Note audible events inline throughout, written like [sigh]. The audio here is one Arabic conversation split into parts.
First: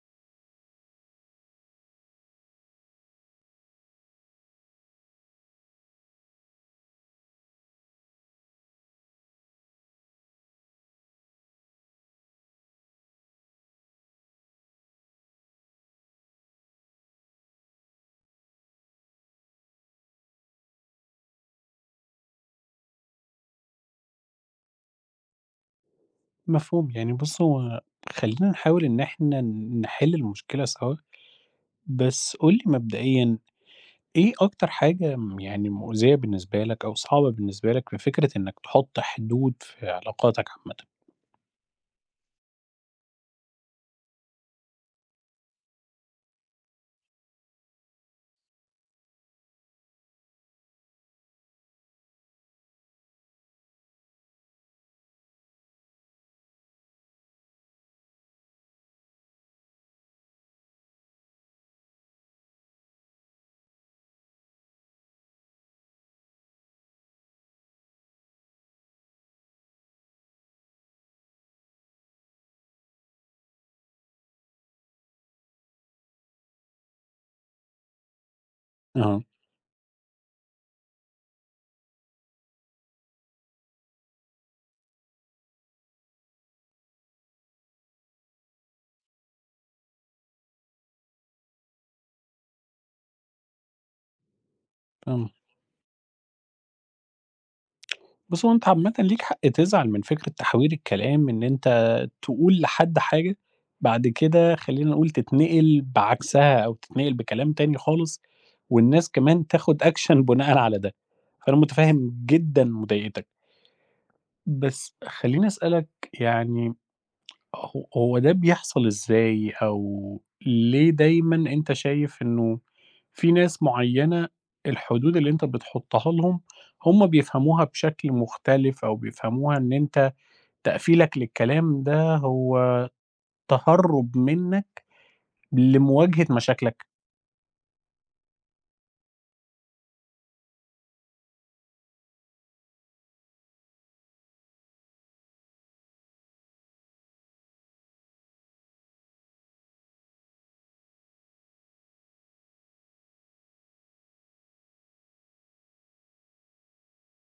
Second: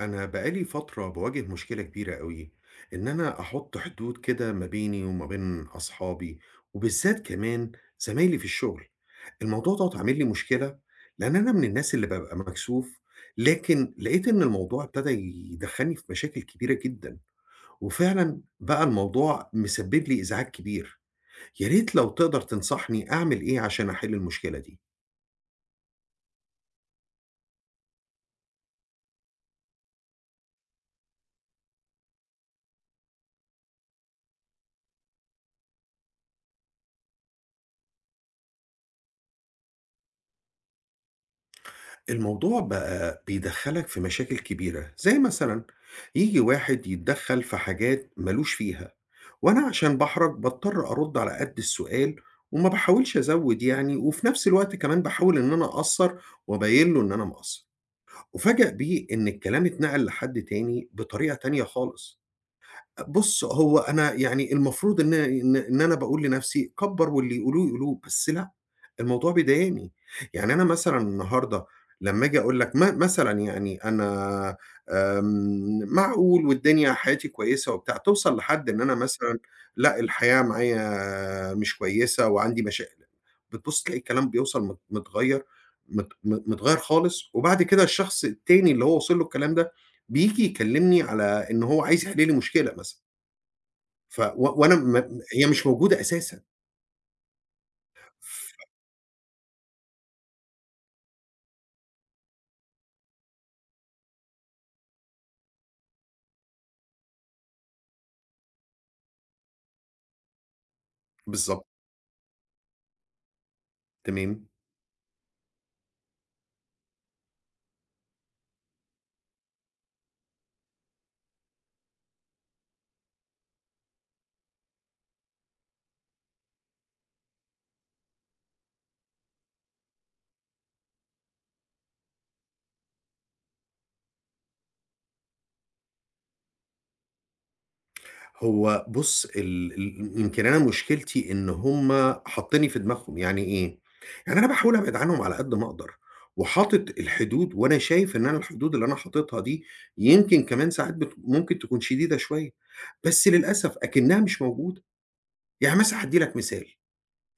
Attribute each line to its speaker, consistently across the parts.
Speaker 1: أنا بقالي فترة باواجه مشكلة كبيرة أوي، إن أنا أحُط حدود كده ما بيني وما بين أصحابي، وبالذات كمان زمايلي في الشغل. الموضوع دوّة عامل لي مشكلة، لإن أنا من الناس اللي بابقى مكسوف، لكن لقيت إن الموضوع ابتدى يدخّلني في مشاكل كبيرة جدًا، وفعلًا بقى الموضوع مسبب لي إزعاج كبير. يا ريت لو تقدر تنصحني أعمل إيه عشان أحل المشكلة دي.
Speaker 2: مفهوم، يعني بُص هو خلّينا نحاول إن إحنا نحل المشكلة سوا، بس قُل لي مبدئيًا إيه أكتر حاجة يعني مؤذية بالنسبة لك أو صعبة بالنسبة لك في فكرة إنك تحط حدود في علاقاتك عامةً؟
Speaker 1: الموضوع بقى بيدخّلك في مشاكل كبيرة، زي مثلًا ييجي واحد يتدخّل في حاجات مالوش فيها، وأنا عشان باحرج باضطر أرُد على قد السؤال وما باحاولش أزوّد يعني، وفي نفس الوقت كمان باحاول إن أنا أقصّر وأبيّن له إن أنا مقصّر، أُفاجأ بيه إن الكلام اتنقل لحد تاني بطريقة تانية خالص. بُص، هو أنا يعني المفروض إن أنا باقول لنفسي كبّر واللي يقولوه يقولوه، بس لأ، الموضوع بيضايقني. يعني أنا مثلًا النهارده لمّا آجي أقول لك مثلًا يعني أنا معقول والدنيا حياتي كويسة وبتاع، توصل لحد إن أنا
Speaker 2: أها،
Speaker 1: مثلًا لأ، الحياة معايا مش كويسة وعندي مشاكل بتبُص تلاقي الكلام بيوصل مت متغيّر مت مت متغيّر خالص، وبعد كده الشخص التاني اللي هو وصل له الكلام ده، بييجي يكلّمني على إن هو عايز يحل لي مشكلة مثلًا. ف و وأنا م
Speaker 2: فاهمك.
Speaker 1: هي مش موجودة أساسًا. ف
Speaker 2: بُص هو أنت عامةً ليك حق تزعل من فكرة تحوير الكلام إن أنت تقول لحد حاجة، بعد كده خلّينا نقول تتنقل بعكسها أو تتنقل بكلام تاني خالص، والناس كمان تاخد action بناءً على ده، فأنا
Speaker 1: بالضبط،
Speaker 2: متفهم جدًا مضايقتك.
Speaker 1: تمام.
Speaker 2: بس خلّيني أسألك يعني هو ده بيحصل إزاي أو ليه دايمًا أنت شايف إنه في ناس معيّنة الحدود اللي أنت بتحطها لهم هم بيفهموها بشكل مختلف أو بيفهموها إن أنت تقفيلك للكلام ده هو تهرُّب منّك لمواجهة مشاكلك؟
Speaker 1: هو بُص ال ال يمكن أنا مشكلتي إن هُم حاطينّي في دماغهم، يعني إيه، يعني أنا باحاول أبعد عنهم على قد ما أقدر، وحاطط الحدود وأنا شايف إن أنا الحدود اللي أنا حاططها دي يمكن كمان ساعات ممكن تكون شديدة شوية، بس للأسف أكنّها مش موجودة. يعني مثلًا هادّي لك مثال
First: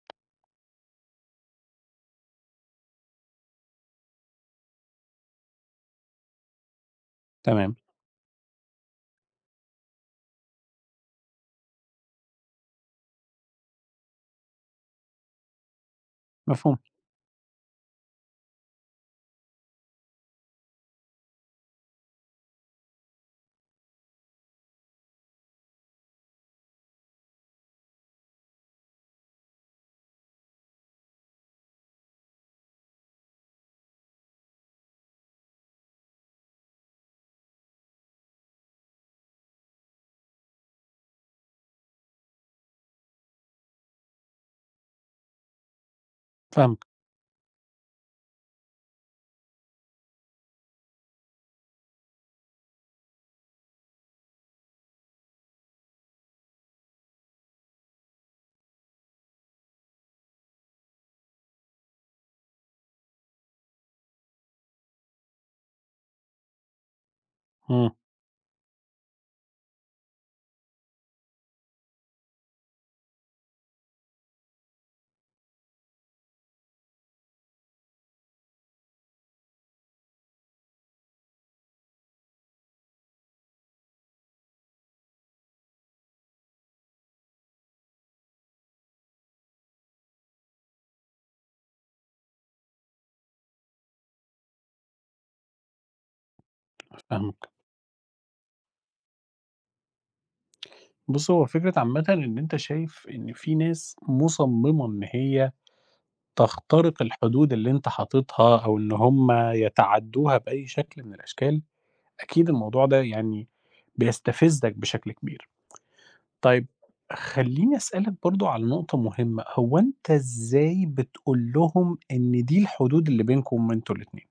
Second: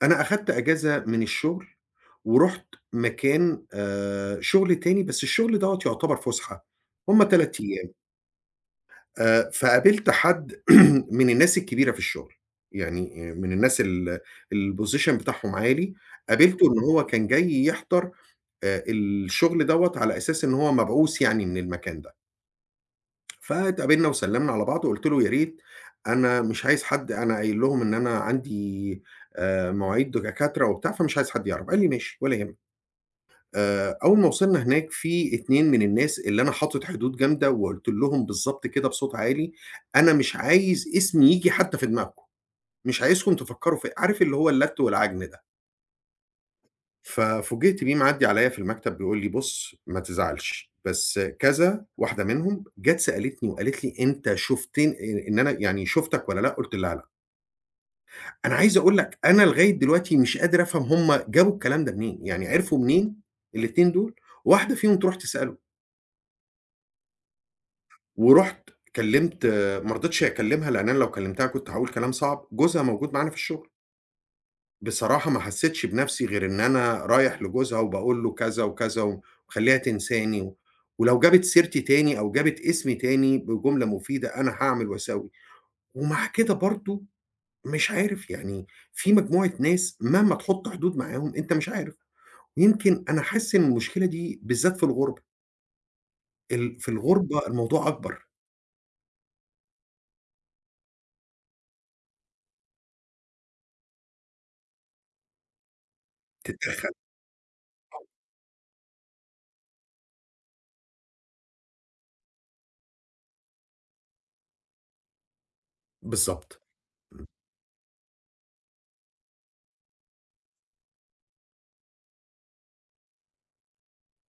Speaker 1: أنا أخدت أجازة من الشغل، ورُحت مكان شغل تاني، بس الشغل دوّة يعتبر فُسحة، هُم 3
Speaker 2: تمام،
Speaker 1: أيام، فقابلت حد [clears throat] من الناس الكبيرة في الشغل، يعني من الناس الposition بتاعهم عالي، قابلته
Speaker 2: مفهوم،
Speaker 1: إن هو كان جاي يحضر الشغل دوّة على أساس إن هو مبعوث يعني من المكان ده. فاتقابلنا وسلّمنا على بعض وقُلت له: "يا ريت أنا مش عايز حد أنا قايل لهم إن أنا عندي مواعيد دكاترة وبتاع، فمش عايز حد يعرف." قال لي: "ماشي ولا يهمك." أول ما وصلنا هناك في 2 من الناس اللي أنا حاطط حدود جامدة وقُلت لهم بالضبط كده بصوت عالي: "أنا مش عايز اسمي ييجي حتى في دماغكم، مش عايزكم تفكّروا فيّا." عارف اللي هو اللَّت والعجن ده.
Speaker 2: فاهمك،
Speaker 1: ففوجئت بيه معدّي عليَّ في المكتب بيقول لي: "بُص ما تزعلش، بس كذا" واحدة منهم جات سألتني وقالت لي: "أنت شُفتن إن أنا يعني شُفتك والّا لأ؟" قُلت لها: "لأ." أنا عايز أقول لك أنا لغاية دلوقتي مش قادر أفهم هم جابوا الكلام ده منين، يعني عرفوا منين الاتنين دول واحدة فيهم تروح تسأله،
Speaker 2: إمم،
Speaker 1: ورُحت كلّمت ما رضيتش أكلّمها لإن أنا لو كلّمتها كنت هاقول كلام صعب، جوزها موجود معانا في الشغل. بصراحة ما حسّيتش بنَفْسي غير إن أنا رايح لجوزها وباقول له كذا وكذا و وأخلّيها تنساني و ولو جابت سيرتي تاني أو جابت اسمي تاني بجملة مفيدة أنا هاعمل وأسوي، ومع كده برضه مش عارف يعني في مجموعة ناس مهما تحُط حدود معاهم أنت مش عارف، يمكن أنا حاسس إن المشكلة دي بالذات في الغُربة، في الغُربة
Speaker 2: فاهمك.
Speaker 1: الموضوع أكبر،
Speaker 2: بُص، هو فكرة عامةً إن أنت شايف إن في ناس مُصمِّمة إن هي
Speaker 1: تتدخّل
Speaker 2: تخترق الحدود اللي أنت حاططها أو إن هم يتعدّوها بأي شكل من الأشكال، أكيد الموضوع ده يعني بيستفزّك بشكل كبير.
Speaker 1: بالضبط،
Speaker 2: طيب خلّيني أسألك برضه على نقطة مهمة، هو أنت إزاي بتقول لهم إن دي الحدود اللي بينكم أنتم الاتنين؟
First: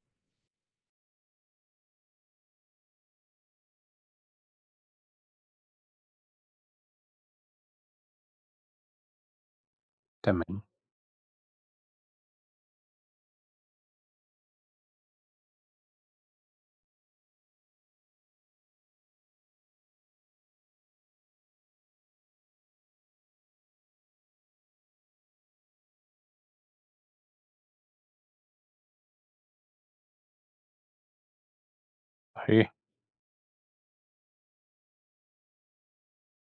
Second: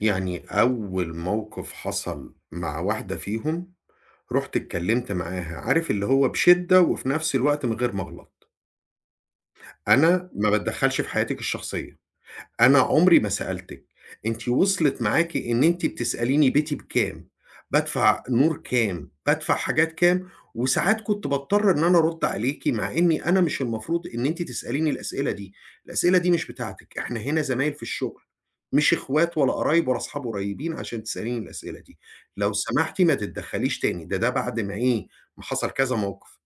Speaker 1: يعني أول موقِف حصل مع واحدة فيهم رُحت اتكلمت معاها، عارف اللي هو بشِدّة وفي نفس الوقت من غير ما أغلط، أنا ما
Speaker 2: تمام،
Speaker 1: باتدخّلش في حياتِك الشخصية. أنا عمري ما سألتِك، أنتِ وصلت معاكِ إن أنتِ بتسأليني بيتي بكام، بادفع نور كام، بادفع حاجات كام، وساعات كنت باضطر إن أنا أرُدّ عليكِ مع إني أنا مش المفروض إن أنتِ تسأليني الأسئلة دي، الأسئلة دي مش بتاعتِك، إحنا هنا زمايل في الشغل، مش إخوات ولا قرايب ولا أصحاب قريبين عشان تسأليني الأسئلة دي، لو
Speaker 2: صحيح،
Speaker 1: سمحتِ ما تتدخّليش تاني، ده بعد ما إيه، ما حصل كذا موقف.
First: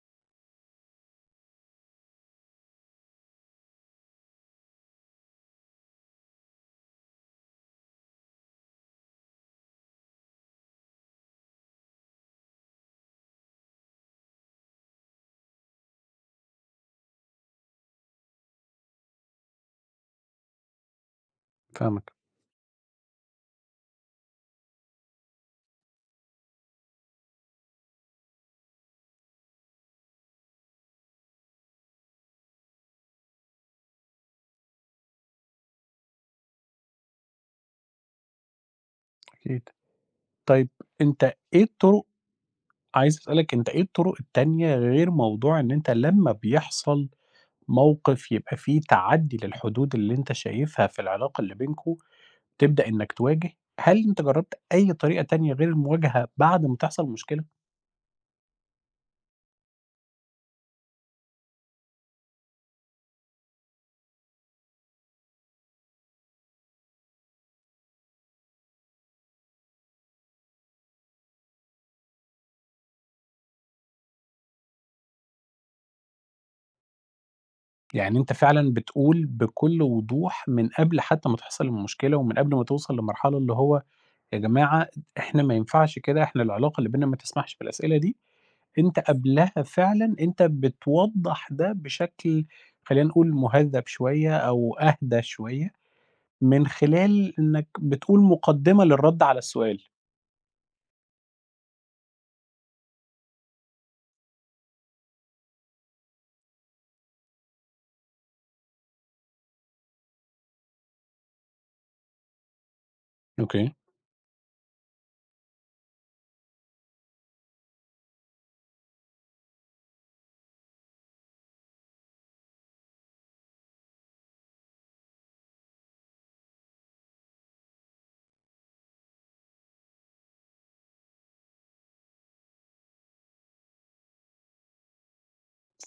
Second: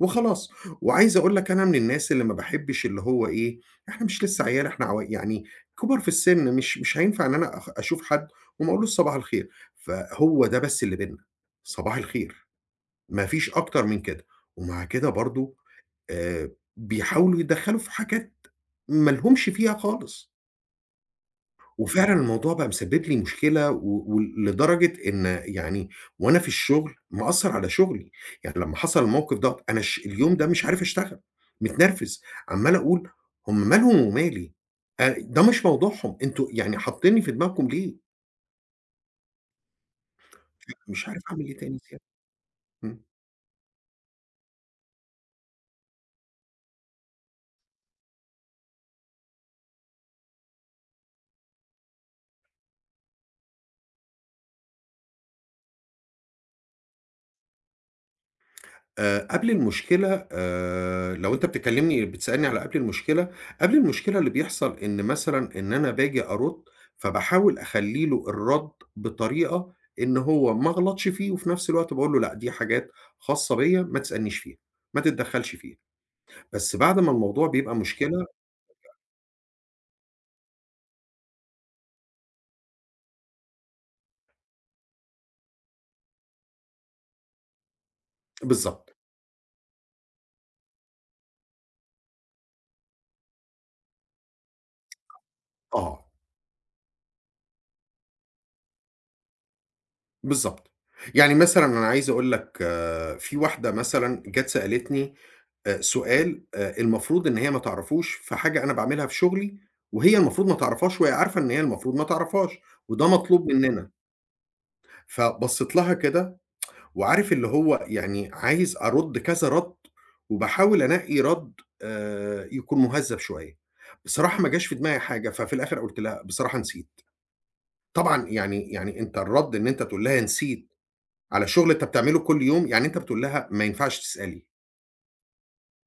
Speaker 1: وخلاص. وعايز أقول لك أنا من الناس اللي ما باحبّش اللي هو إيه، إحنا مش لسّه عيال، إحنا عوا يعني كُبَر في السِن، مش هينفع إن أنا أشوف حد وما أقولوش صباح الخير، فهو ده بس اللي بيننا، صباح الخير، ما فيش أكتر من كده. ومع كده برضه آآ بيحاولوا يتدخّلوا في حاجات ما لهمش فيها خالص.
Speaker 2: فاهمك
Speaker 1: وفعلًا الموضوع بقى مسبب لي مشكلة و ولدرجة إن يعني وأنا في الشغل مأثّر على شغلي، يعني لمّا حصل الموقف دوّة أنا اليوم ده مش عارف أشتغل، متنرفز، عمّال أقول هم مالهم ومالي؟ ده مش موضوعهم، أنتم يعني حاطينّي في دماغكم ليه؟
Speaker 2: أكيد. طيب
Speaker 1: مش عارف
Speaker 2: أنت
Speaker 1: أعمل إيه
Speaker 2: إيه
Speaker 1: تاني زيادة.
Speaker 2: الطرق
Speaker 1: إمم.
Speaker 2: عايز أسألك أنت إيه الطرق التانية غير موضوع إن أنت لمّا بيحصل موقف يبقى فيه تعدّي للحدود اللي أنت شايفها في العلاقة اللي بينكم، تبدأ إنك تواجه، هل أنت جرّبت أي طريقة تانية غير المواجهة بعد ما تحصل مشكلة؟
Speaker 1: قبل المشكلة لو أنت بتكلمني بتسألني على قبل المشكلة، قبل المشكلة اللي بيحصل إن مثلًا إن أنا باجي أرُدّ، فباحاول أخلّي له الرَدّ بطريقة إن هو ما اغلطش فيه، وفي نفس الوقت باقول له لأ دي حاجات خاصة بيّا ما تسألنيش فيها، ما تتدخّلش فيها، بس بعد ما الموضوع بيبقى
Speaker 2: يعني
Speaker 1: مشكلة
Speaker 2: أنت فعلًا بتقول بكل وضوح من قبل حتى ما تحصل المشكلة، ومن قبل ما توصل لمرحلة اللي هو يا جماعة إحنا ما ينفعش كده، إحنا العلاقة اللي بيننا ما تسمحش بالأسئلة دي،
Speaker 1: بالضبط،
Speaker 2: أنت قبلها فعلًا أنت بتوضّح ده بشكل خلّينا نقول مهذّب شوية أو أهدى شوية.
Speaker 1: آه.
Speaker 2: من خلال إنك بتقول مقدمة للرد على السؤال.
Speaker 1: بالضبط. يعني مثلًا أنا عايز أقول لك آه، في واحدة مثلًا جات سألتني سؤال المفروض إن هي ما تعرفوش في حاجة أنا باعملها في شغلي، وهي المفروض ما تعرفهاش وهي عارفة إن هي المفروض ما تعرفهاش، وده مطلوب
Speaker 2: أوكي.
Speaker 1: مننا. فبصيت لها كده وعارف اللي هو يعني عايز أرُد كذا رَد، وباحاول أنقي رَد يكون مهذّب شوية. بصراحة ما جاش في دماغي حاجة، ففي الآخر قُلت لها: "بصراحة نسيت." طبعًا يعني أنت الرَد إن أنت تقول لها نسيت على شغل أنت بتعمله كل يوم، يعني أنت بتقول لها ما ينفعش تسألي،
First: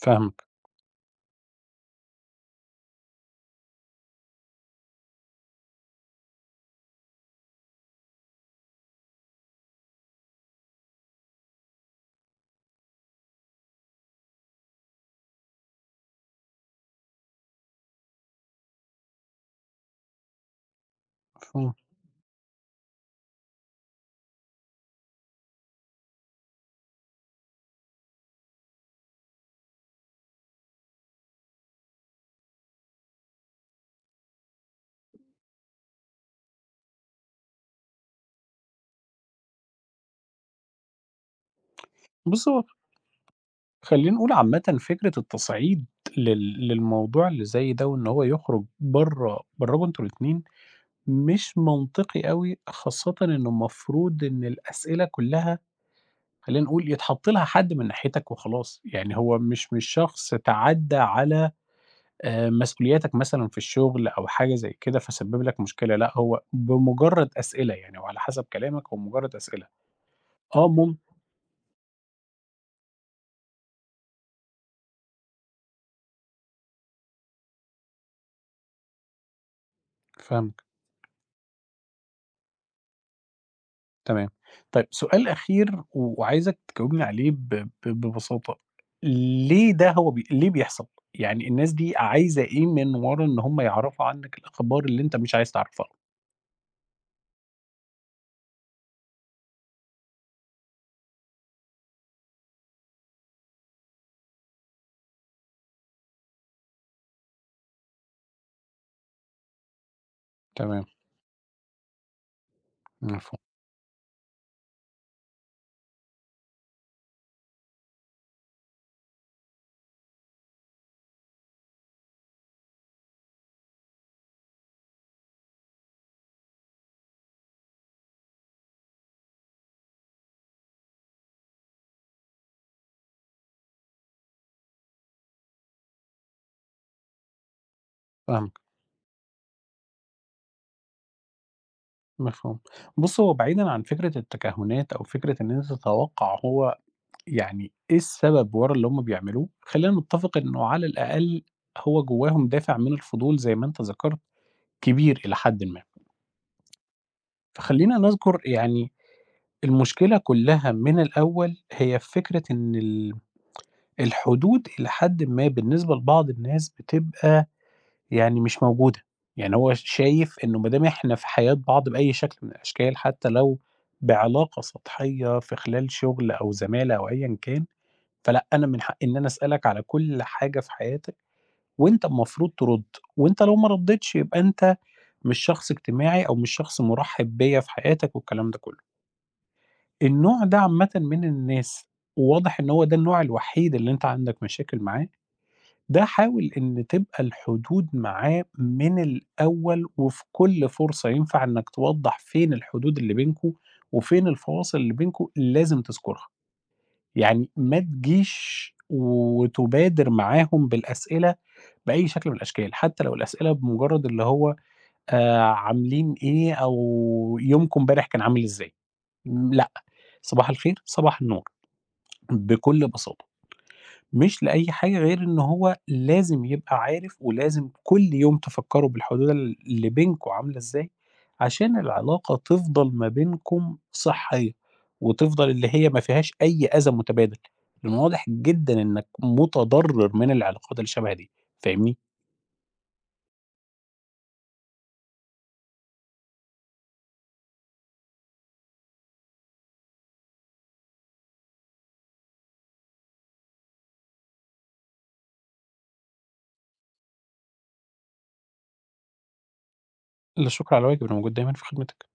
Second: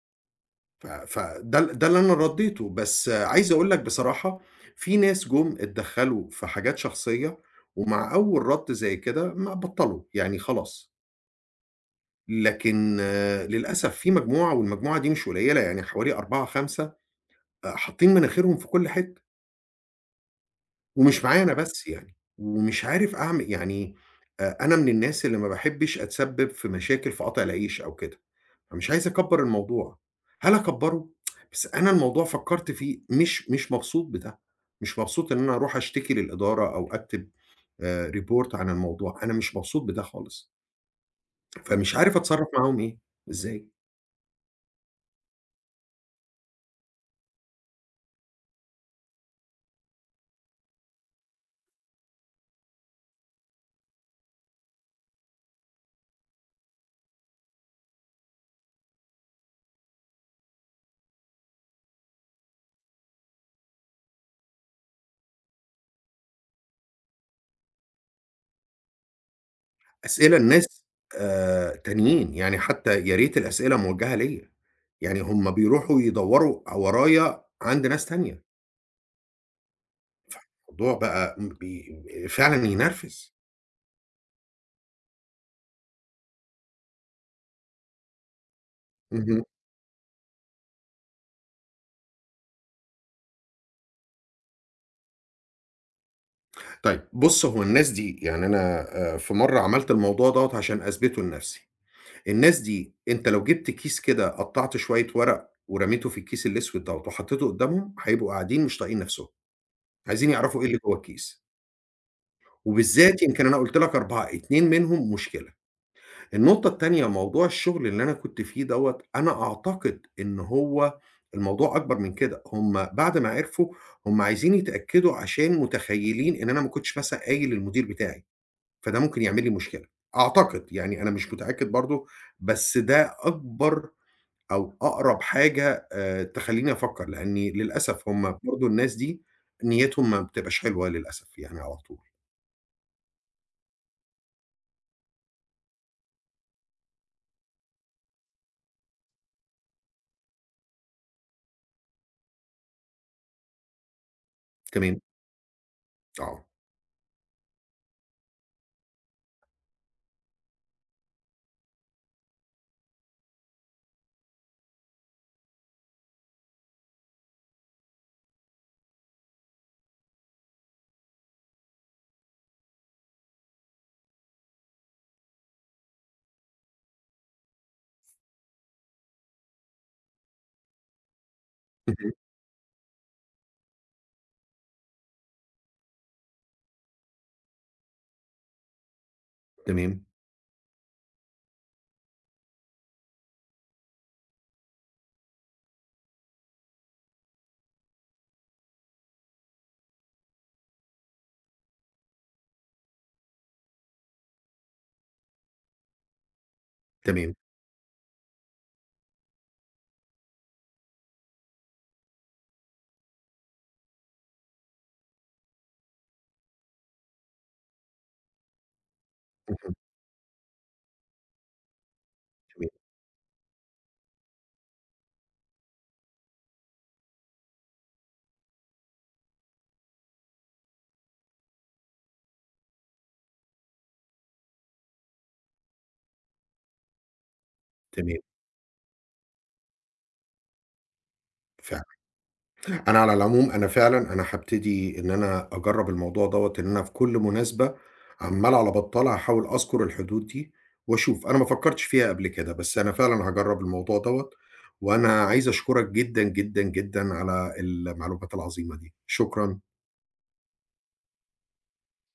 Speaker 2: فاهمك،
Speaker 1: ف فده ده اللي أنا ردّيته، بس عايز أقول لك بصراحة في ناس جُم اتدخّلوا في حاجات شخصية، ومع أول رَد زي كده ما بطّلوا، يعني خلاص. لكن آه، للأسف في مجموعة والمجموعة دي مش قليلة، يعني حوالي 4، 5 حاطين مناخيرهم في كل حتّة، ومش معايا أنا
Speaker 2: مفهوم.
Speaker 1: بس يعني، ومش عارف أعمل يعني أنا من الناس اللي ما باحبش أتسبّب في مشاكل في قطع العيش أو كده. فمش عايز أكبّر الموضوع، هل أكبّره؟ بس أنا الموضوع فكّرت فيه مش مبسوط بده، مش مبسوط إن أنا أروح أشتكي للإدارة أو أكتب report عن الموضوع، أنا مش مبسوط بده خالص، فمش عارف
Speaker 2: بُص
Speaker 1: أتصرّف
Speaker 2: هو
Speaker 1: معاهم إيه، إزاي؟
Speaker 2: خلّينا نقول عامةً فكرة التصعيد للموضوع اللي زي ده وإن هو يخرج برّه براكم أنتم الاتنين، مش منطقي أوي، خاصةً إنه المفروض إن الأسئلة كلّها خلّينا نقول يتحط لها حد من ناحيتك وخلاص، يعني هو مش شخص تعدّى على مسؤولياتك مثلًا في الشغل أو حاجة زي كده فسبِّب لك مشكلة، لأ هو بمجرد أسئلة يعني وعلى حسب كلامك هو مجرد أسئلة،
Speaker 1: أسئلة
Speaker 2: آه
Speaker 1: لناس
Speaker 2: مم
Speaker 1: تانيين، يعني حتى يا ريت الأسئلة موجهة ليّا، يعني هُم بيروحوا يدوّروا ورايا عند ناس تانية،
Speaker 2: فاهمك،
Speaker 1: الموضوع بقى م بي فعلًا ينرفز.
Speaker 2: تمام. طيب سؤال أخير و- وعايزك تجاوبني عليه ب ب ببساطة،
Speaker 1: اهم.
Speaker 2: ليه ده هو بي ليه بيحصل؟ يعني الناس دي عايزة إيه من ورا إن هم يعرفوا عنك الأخبار اللي أنت مش عايز تعرفها؟
Speaker 1: طيب بُص، هو الناس دي يعني أنا في مرّة عملت الموضوع دوّة عشان أثبته لنفسي، الناس دي أنت لو جِبت كيس كده قطّعت شوية ورق ورميته في الكيس الأسود دوّة وحطيته قدّامهم، هيبقوا قاعدين مش طايقين نفسهم، عايزين يعرفوا إيه اللي
Speaker 2: تمام،
Speaker 1: جوّه الكيس، وبالذات
Speaker 2: مفهوم،
Speaker 1: يمكن أنا قُلت لك 4، 2 منهم مشكلة. النقطة التانية موضوع الشغل اللي أنا كنت فيه دوّة، أنا أعتقد إن هو الموضوع أكبر من كده، هم بعد ما عرفوا هم عايزين يتأكدوا عشان متخيّلين إن أنا ما كنتش مثلًا قايل للمدير بتاعي. فده ممكن يعمل لي مشكلة، أعتقد يعني أنا مش متأكد برضه، بس ده أكبر أو أقرب حاجة تخلّيني أفكّر، لإني للأسف هم
Speaker 2: فاهمك،
Speaker 1: برضه الناس دي نيّتهم ما بتبقاش حلوة للأسف يعني على طول.
Speaker 2: مفهوم. بُص هو بعيدًا عن فكرة التكهُّنات أو فكرة إن أنت تتوقع هو يعني إيه السبب ورا اللي هم بيعملوه؟ خلّينا نتفق إنه على الأقل هو جواهم دافع من الفضول زي ما أنت ذكرت
Speaker 1: تمام،
Speaker 2: كبير إلى حدٍ ما،
Speaker 1: آه.
Speaker 2: فخلّينا نذكر يعني المشكلة كلّها من الأول هي في فكرة إن الحدود إلى حدٍ ما بالنسبة لبعض الناس بتبقى يعني مش موجودة، يعني هو شايف إنه ما دام إحنا في حياة بعض بأي شكل من الأشكال حتى لو بعلاقة سطحية في خلال شغل أو زمالة أو أيًا كان فلأ، أنا من حقّي إن أنا أسألك على كل حاجة في حياتك، وأنت
Speaker 1: اهم،
Speaker 2: المفروض ترُد، وأنت لو ما ردّيتش يبقى أنت مش شخص اجتماعي أو مش شخص مُرحّب بيّا في حياتك والكلام ده كلّه.
Speaker 1: تمام،
Speaker 2: النوع ده عامةً من الناس، وواضح إن هو ده النوع الوحيد اللي أنت عندك مشاكل معاه، ده حاول إن تبقى الحدود معاه من الأول وفي كل فرصة ينفع إنّك توضّح فين الحدود اللي بينكم، وفين الفواصل اللي بينكم لازم تذكرها.
Speaker 1: تمام،
Speaker 2: يعني ما تجيش وتبادر معاهم بالأسئلة بأي شكل من الأشكال، حتى لو الأسئلة بمجرد اللي هو عاملين إيه أو يومكم امبارح كان عامل إزاي، لأ،
Speaker 1: اهم،
Speaker 2: صباح الخير، صباح النور،
Speaker 1: تمام،
Speaker 2: بكل بساطة. مش لأي حاجة غير إن هو لازم يبقى عارف ولازم كل يوم تفكّروا بالحدود اللي بينكم عاملة إزاي، عشان العلاقة تفضل ما بينكم صحّية، وتفضل اللي هي ما فيهاش أي أذى متبادل، لإن
Speaker 1: تمام،
Speaker 2: واضح جدًا إنك متضرّر من العلاقات اللي شبه دي،
Speaker 1: فعلًا.
Speaker 2: فاهمني؟
Speaker 1: أنا على العموم أنا فعلًا أنا هابتدي إن أنا أجرّب الموضوع دوّة، إن أنا في كل مناسبة عمّال على بطّال هاحاول أذكر الحدود دي وأشوف، أنا ما فكّرتش فيها قبل كده، بس أنا فعلًا هاجرّب الموضوع دوّة، وأنا عايز أشكرك جدًا، جدًا، جدًا على المعلومات العظيمة دي، شكرًا.
Speaker 2: لا شكر على واجب، أنا موجود دايمًا في خدمتك.